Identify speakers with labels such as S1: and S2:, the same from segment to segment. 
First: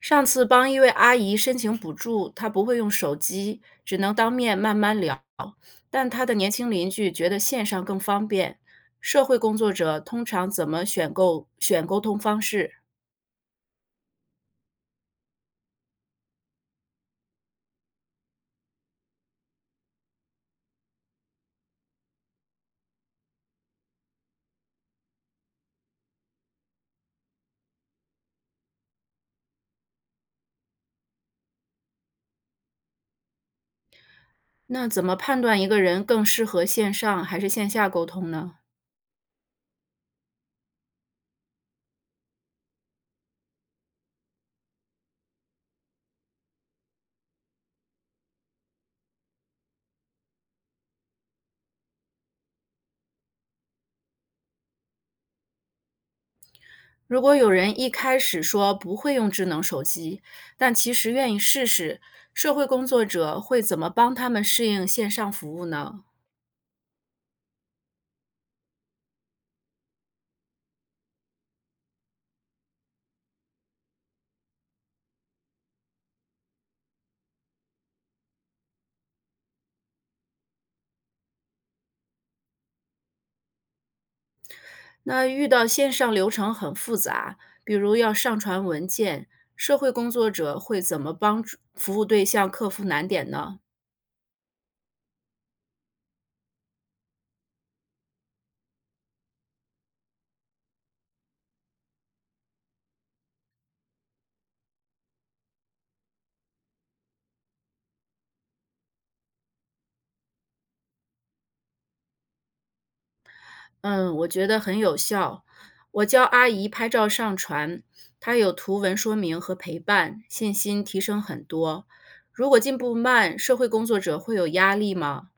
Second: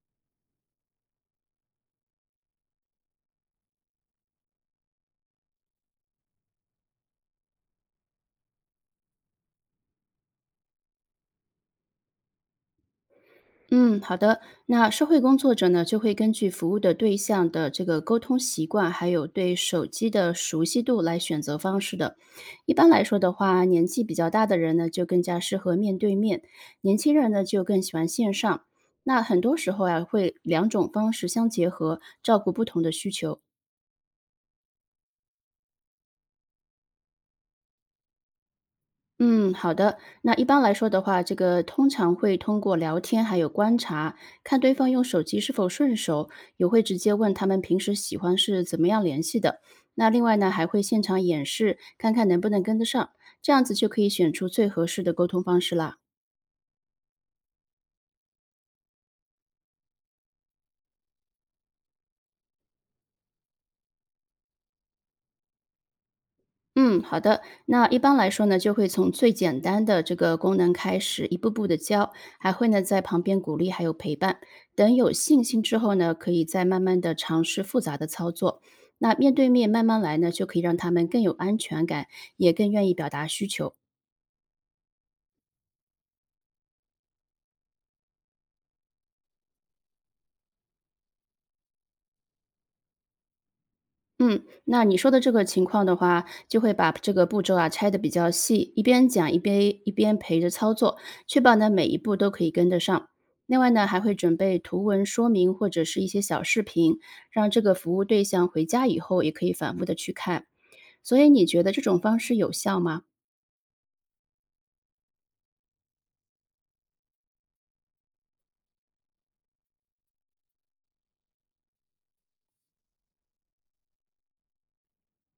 S1: 上次帮一位阿姨申请补助，她不会用手机，只能当面慢慢聊。但她的年轻邻居觉得线上更方便。社会工作者通常怎么选购选沟通方式？
S2: 嗯，好的。那社会工作者呢，就会根据服务的对象的这个沟通习惯，还有对手机的熟悉度来选择方式的。一般来说的话，年纪比较大的人呢，就更加适合面对面；年轻人呢，就更喜欢线上。那很多时候啊，会两种方式相结合，照顾不同的需求。
S1: 那怎么判断一个人更适合线上还是线下沟通呢？
S2: 嗯，好的。那一般来说的话，这个通常会通过聊天还有观察，看对方用手机是否顺手，也会直接问他们平时喜欢是怎么样联系的。那另外呢，还会现场演示，看看能不能跟得上，这样子就可以选出最合适的沟通方式啦。
S1: 如果有人一开始说不会用智能手机，但其实愿意试试，社会工作者会怎么帮他们适应线上服务呢？
S2: 嗯，好的。那一般来说呢，就会从最简单的这个功能开始，一步步的教，还会呢在旁边鼓励还有陪伴。等有信心之后呢，可以再慢慢的尝试复杂的操作。那面对面慢慢来呢，就可以让他们更有安全感，也更愿意表达需求。
S1: 那遇到线上流程很复杂，比如要上传文件，社会工作者会怎么帮助服务对象克服难点呢？
S2: 嗯，那你说的这个情况的话，就会把这个步骤啊拆的比较细，一边讲一边陪着操作，确保呢每一步都可以跟得上。另外呢，还会准备图文说明或者是一些小视频，让这个服务对象回家以后也可以反复的去看。所以你觉得这种方式有效吗？
S1: 嗯，我觉得很有效。我教阿姨拍照上传，她有图文说明和陪伴，信心提升很多。如果进步慢，社会工作者会有压力吗？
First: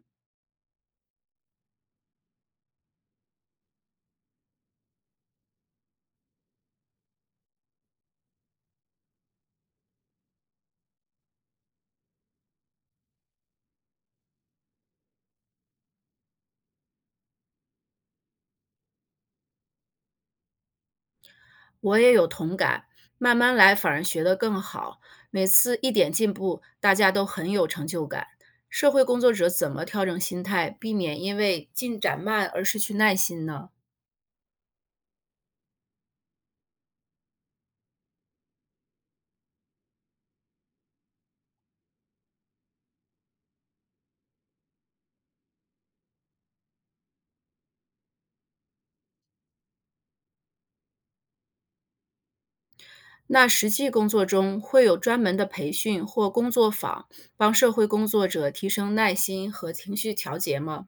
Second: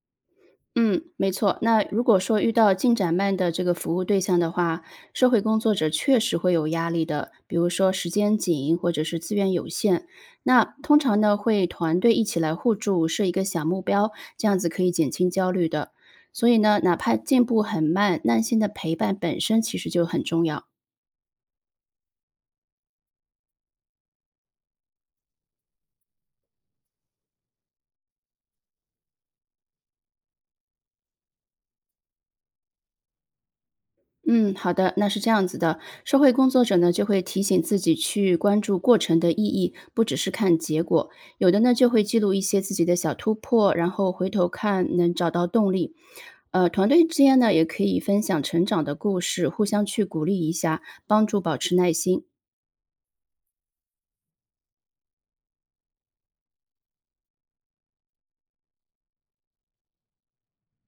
S2: 嗯，没错。那如果说遇到进展慢的这个服务对象的话，社会工作者确实会有压力的，比如说时间紧或者是资源有限。那通常呢，会团队一起来互助，设一个小目标，这样子可以减轻焦虑的。所以呢，哪怕进步很慢，耐心的陪伴本身其实就很重要。
S1: 我也有同感，慢慢来反而学得更好。每次一点进步，大家都很有成就感。社会工作者怎么调整心态，避免因为进展慢而失去耐心呢？
S2: 嗯，好的，那是这样子的，社会工作者呢就会提醒自己去关注过程的意义，不只是看结果。有的呢就会记录一些自己的小突破，然后回头看能找到动力。团队之间呢也可以分享成长的故事，互相去鼓励一下，帮助保持耐心。
S1: 那实际工作中会有专门的培训或工作坊，帮社会工作者提升耐心和情绪调节吗？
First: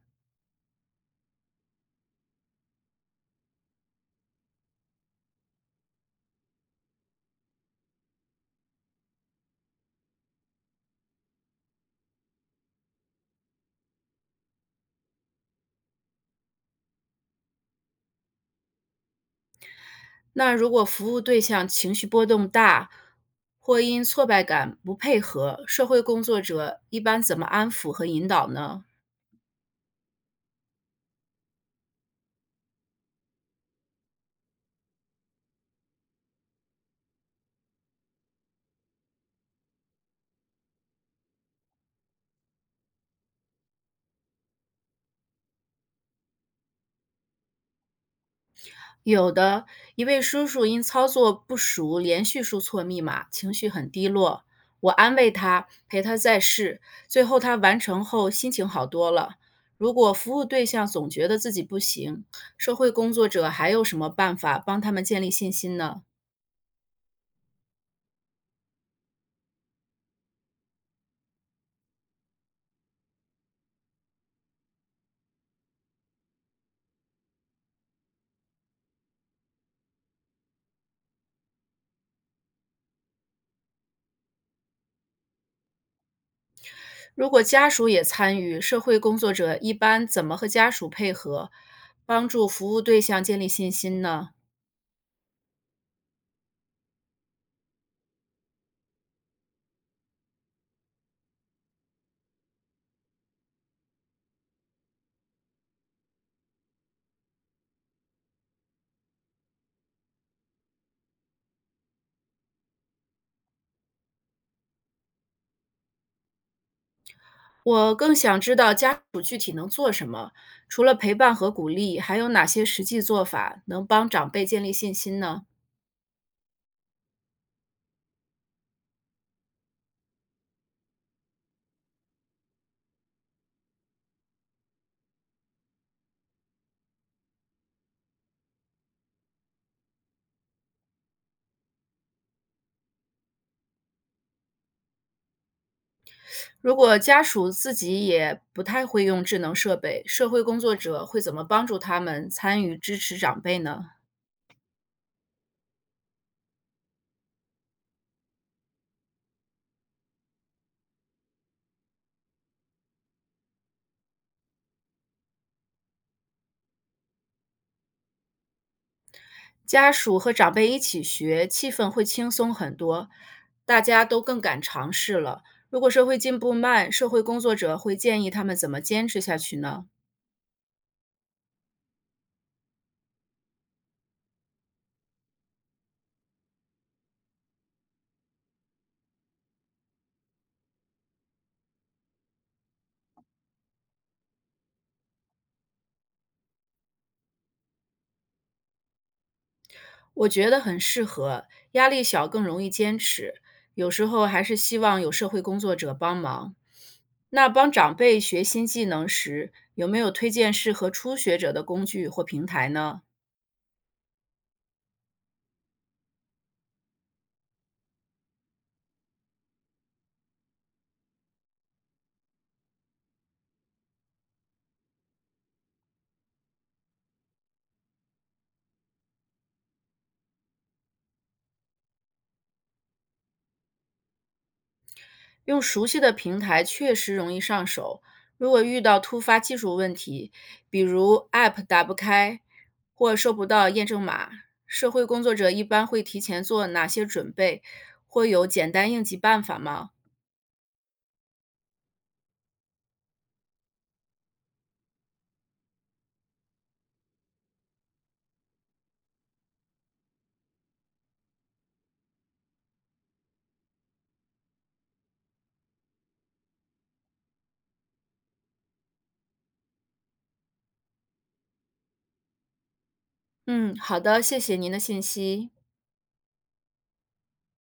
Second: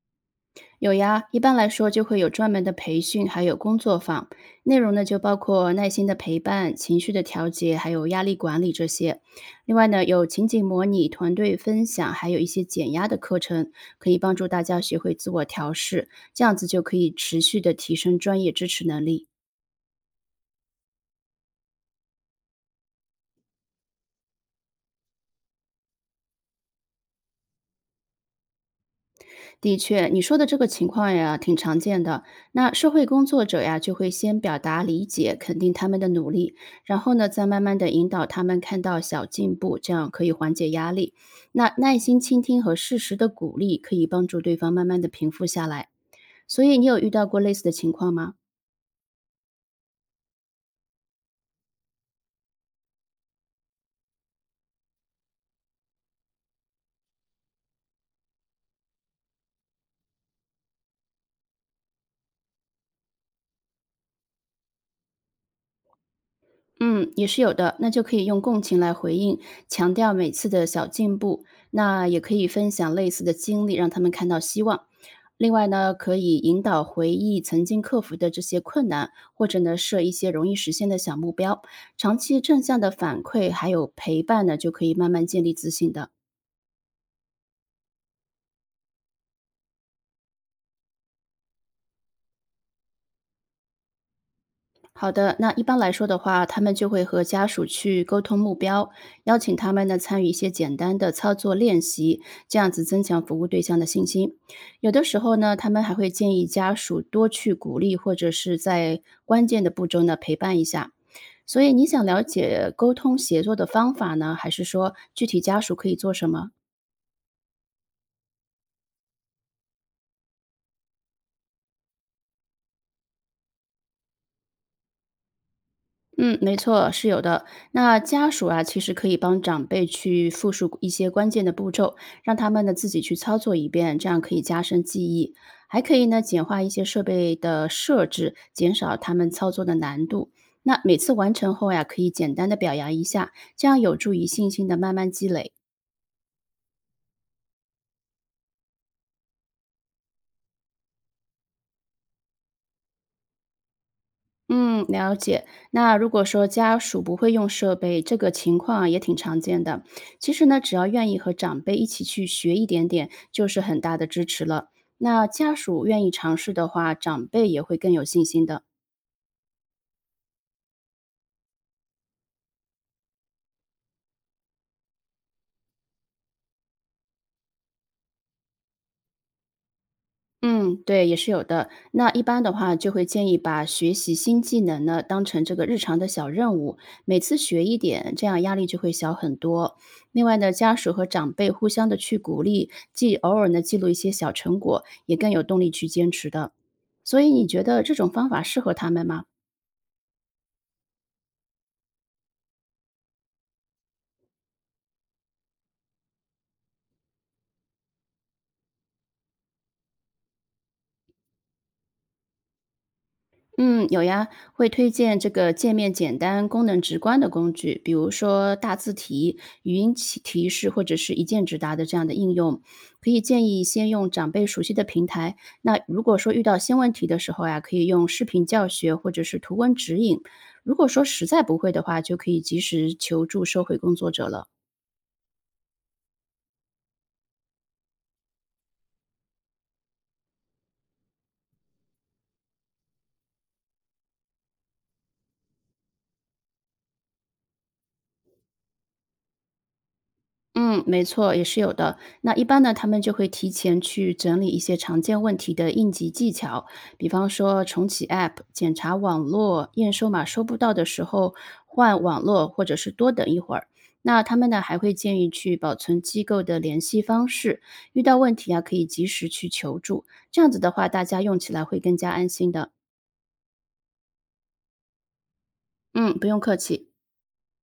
S2: 有呀，一般来说就会有专门的培训，还有工作坊，内容呢就包括耐心的陪伴、情绪的调节，还有压力管理这些。另外呢，有情景模拟、团队分享，还有一些减压的课程，可以帮助大家学会自我调试，这样子就可以持续的提升专业支持能力。
S1: 那如果服务对象情绪波动大，或因挫败感不配合，社会工作者一般怎么安抚和引导呢？
S2: 的确，你说的这个情况呀，挺常见的。那社会工作者呀，就会先表达理解，肯定他们的努力，然后呢，再慢慢的引导他们看到小进步，这样可以缓解压力。那耐心倾听和适时的鼓励，可以帮助对方慢慢的平复下来。所以，你有遇到过类似的情况吗？
S1: 有的，一位叔叔因操作不熟，连续输错密码，情绪很低落。我安慰他，陪他再试，最后他完成后心情好多了。如果服务对象总觉得自己不行，社会工作者还有什么办法帮他们建立信心呢？
S2: 嗯，也是有的，那就可以用共情来回应，强调每次的小进步。那也可以分享类似的经历，让他们看到希望。另外呢，可以引导回忆曾经克服的这些困难，或者呢设一些容易实现的小目标。长期正向的反馈还有陪伴呢，就可以慢慢建立自信的。
S1: 如果家属也参与，社会工作者一般怎么和家属配合，帮助服务对象建立信心呢？
S2: 好的，那一般来说的话，他们就会和家属去沟通目标，邀请他们呢参与一些简单的操作练习，这样子增强服务对象的信心。有的时候呢，他们还会建议家属多去鼓励，或者是在关键的步骤呢陪伴一下。所以你想了解沟通协作的方法呢，还是说具体家属可以做什么？
S1: 我更想知道家属具体能做什么，除了陪伴和鼓励，还有哪些实际做法能帮长辈建立信心呢？
S2: 嗯，没错，是有的。那家属啊，其实可以帮长辈去复述一些关键的步骤，让他们呢自己去操作一遍，这样可以加深记忆，还可以呢简化一些设备的设置，减少他们操作的难度。那每次完成后呀，可以简单的表扬一下，这样有助于信心的慢慢积累。
S1: 如果家属自己也不太会用智能设备，社会工作者会怎么帮助他们参与支持长辈呢？
S2: 嗯，了解。那如果说家属不会用设备，这个情况啊也挺常见的。其实呢，只要愿意和长辈一起去学一点点，就是很大的支持了。那家属愿意尝试的话，长辈也会更有信心的。
S1: 家属和长辈一起学，气氛会轻松很多，大家都更敢尝试了。如果社会进步慢，社会工作者会建议他们怎么坚持下去呢？
S2: 嗯，对，也是有的。那一般的话，就会建议把学习新技能呢当成这个日常的小任务，每次学一点，这样压力就会小很多。另外呢，家属和长辈互相的去鼓励，既偶尔呢记录一些小成果，也更有动力去坚持的。所以你觉得这种方法适合他们吗？
S1: 我觉得很适合，压力小更容易坚持。有时候还是希望有社会工作者帮忙。那帮长辈学新技能时，有没有推荐适合初学者的工具或平台呢？
S2: 嗯，有呀，会推荐这个界面简单、功能直观的工具，比如说大字体、语音提示或者是一键直达的这样的应用。可以建议先用长辈熟悉的平台。那如果说遇到新问题的时候呀、可以用视频教学或者是图文指引。如果说实在不会的话，就可以及时求助社会工作者了。
S1: 用熟悉的平台确实容易上手。如果遇到突发技术问题，比如 App 打不开或收不到验证码，社会工作者一般会提前做哪些准备？会有简单应急办法吗？
S2: 嗯，没错，也是有的。那一般呢，他们就会提前去整理一些常见问题的应急技巧，比方说重启 App、检查网络、验收码收不到的时候换网络，或者是多等一会儿。那他们呢，还会建议去保存机构的联系方式，遇到问题啊可以及时去求助。这样子的话，大家用起来会更加安心的。
S1: 嗯，好的，谢谢您的信息。
S2: 嗯，不用客气。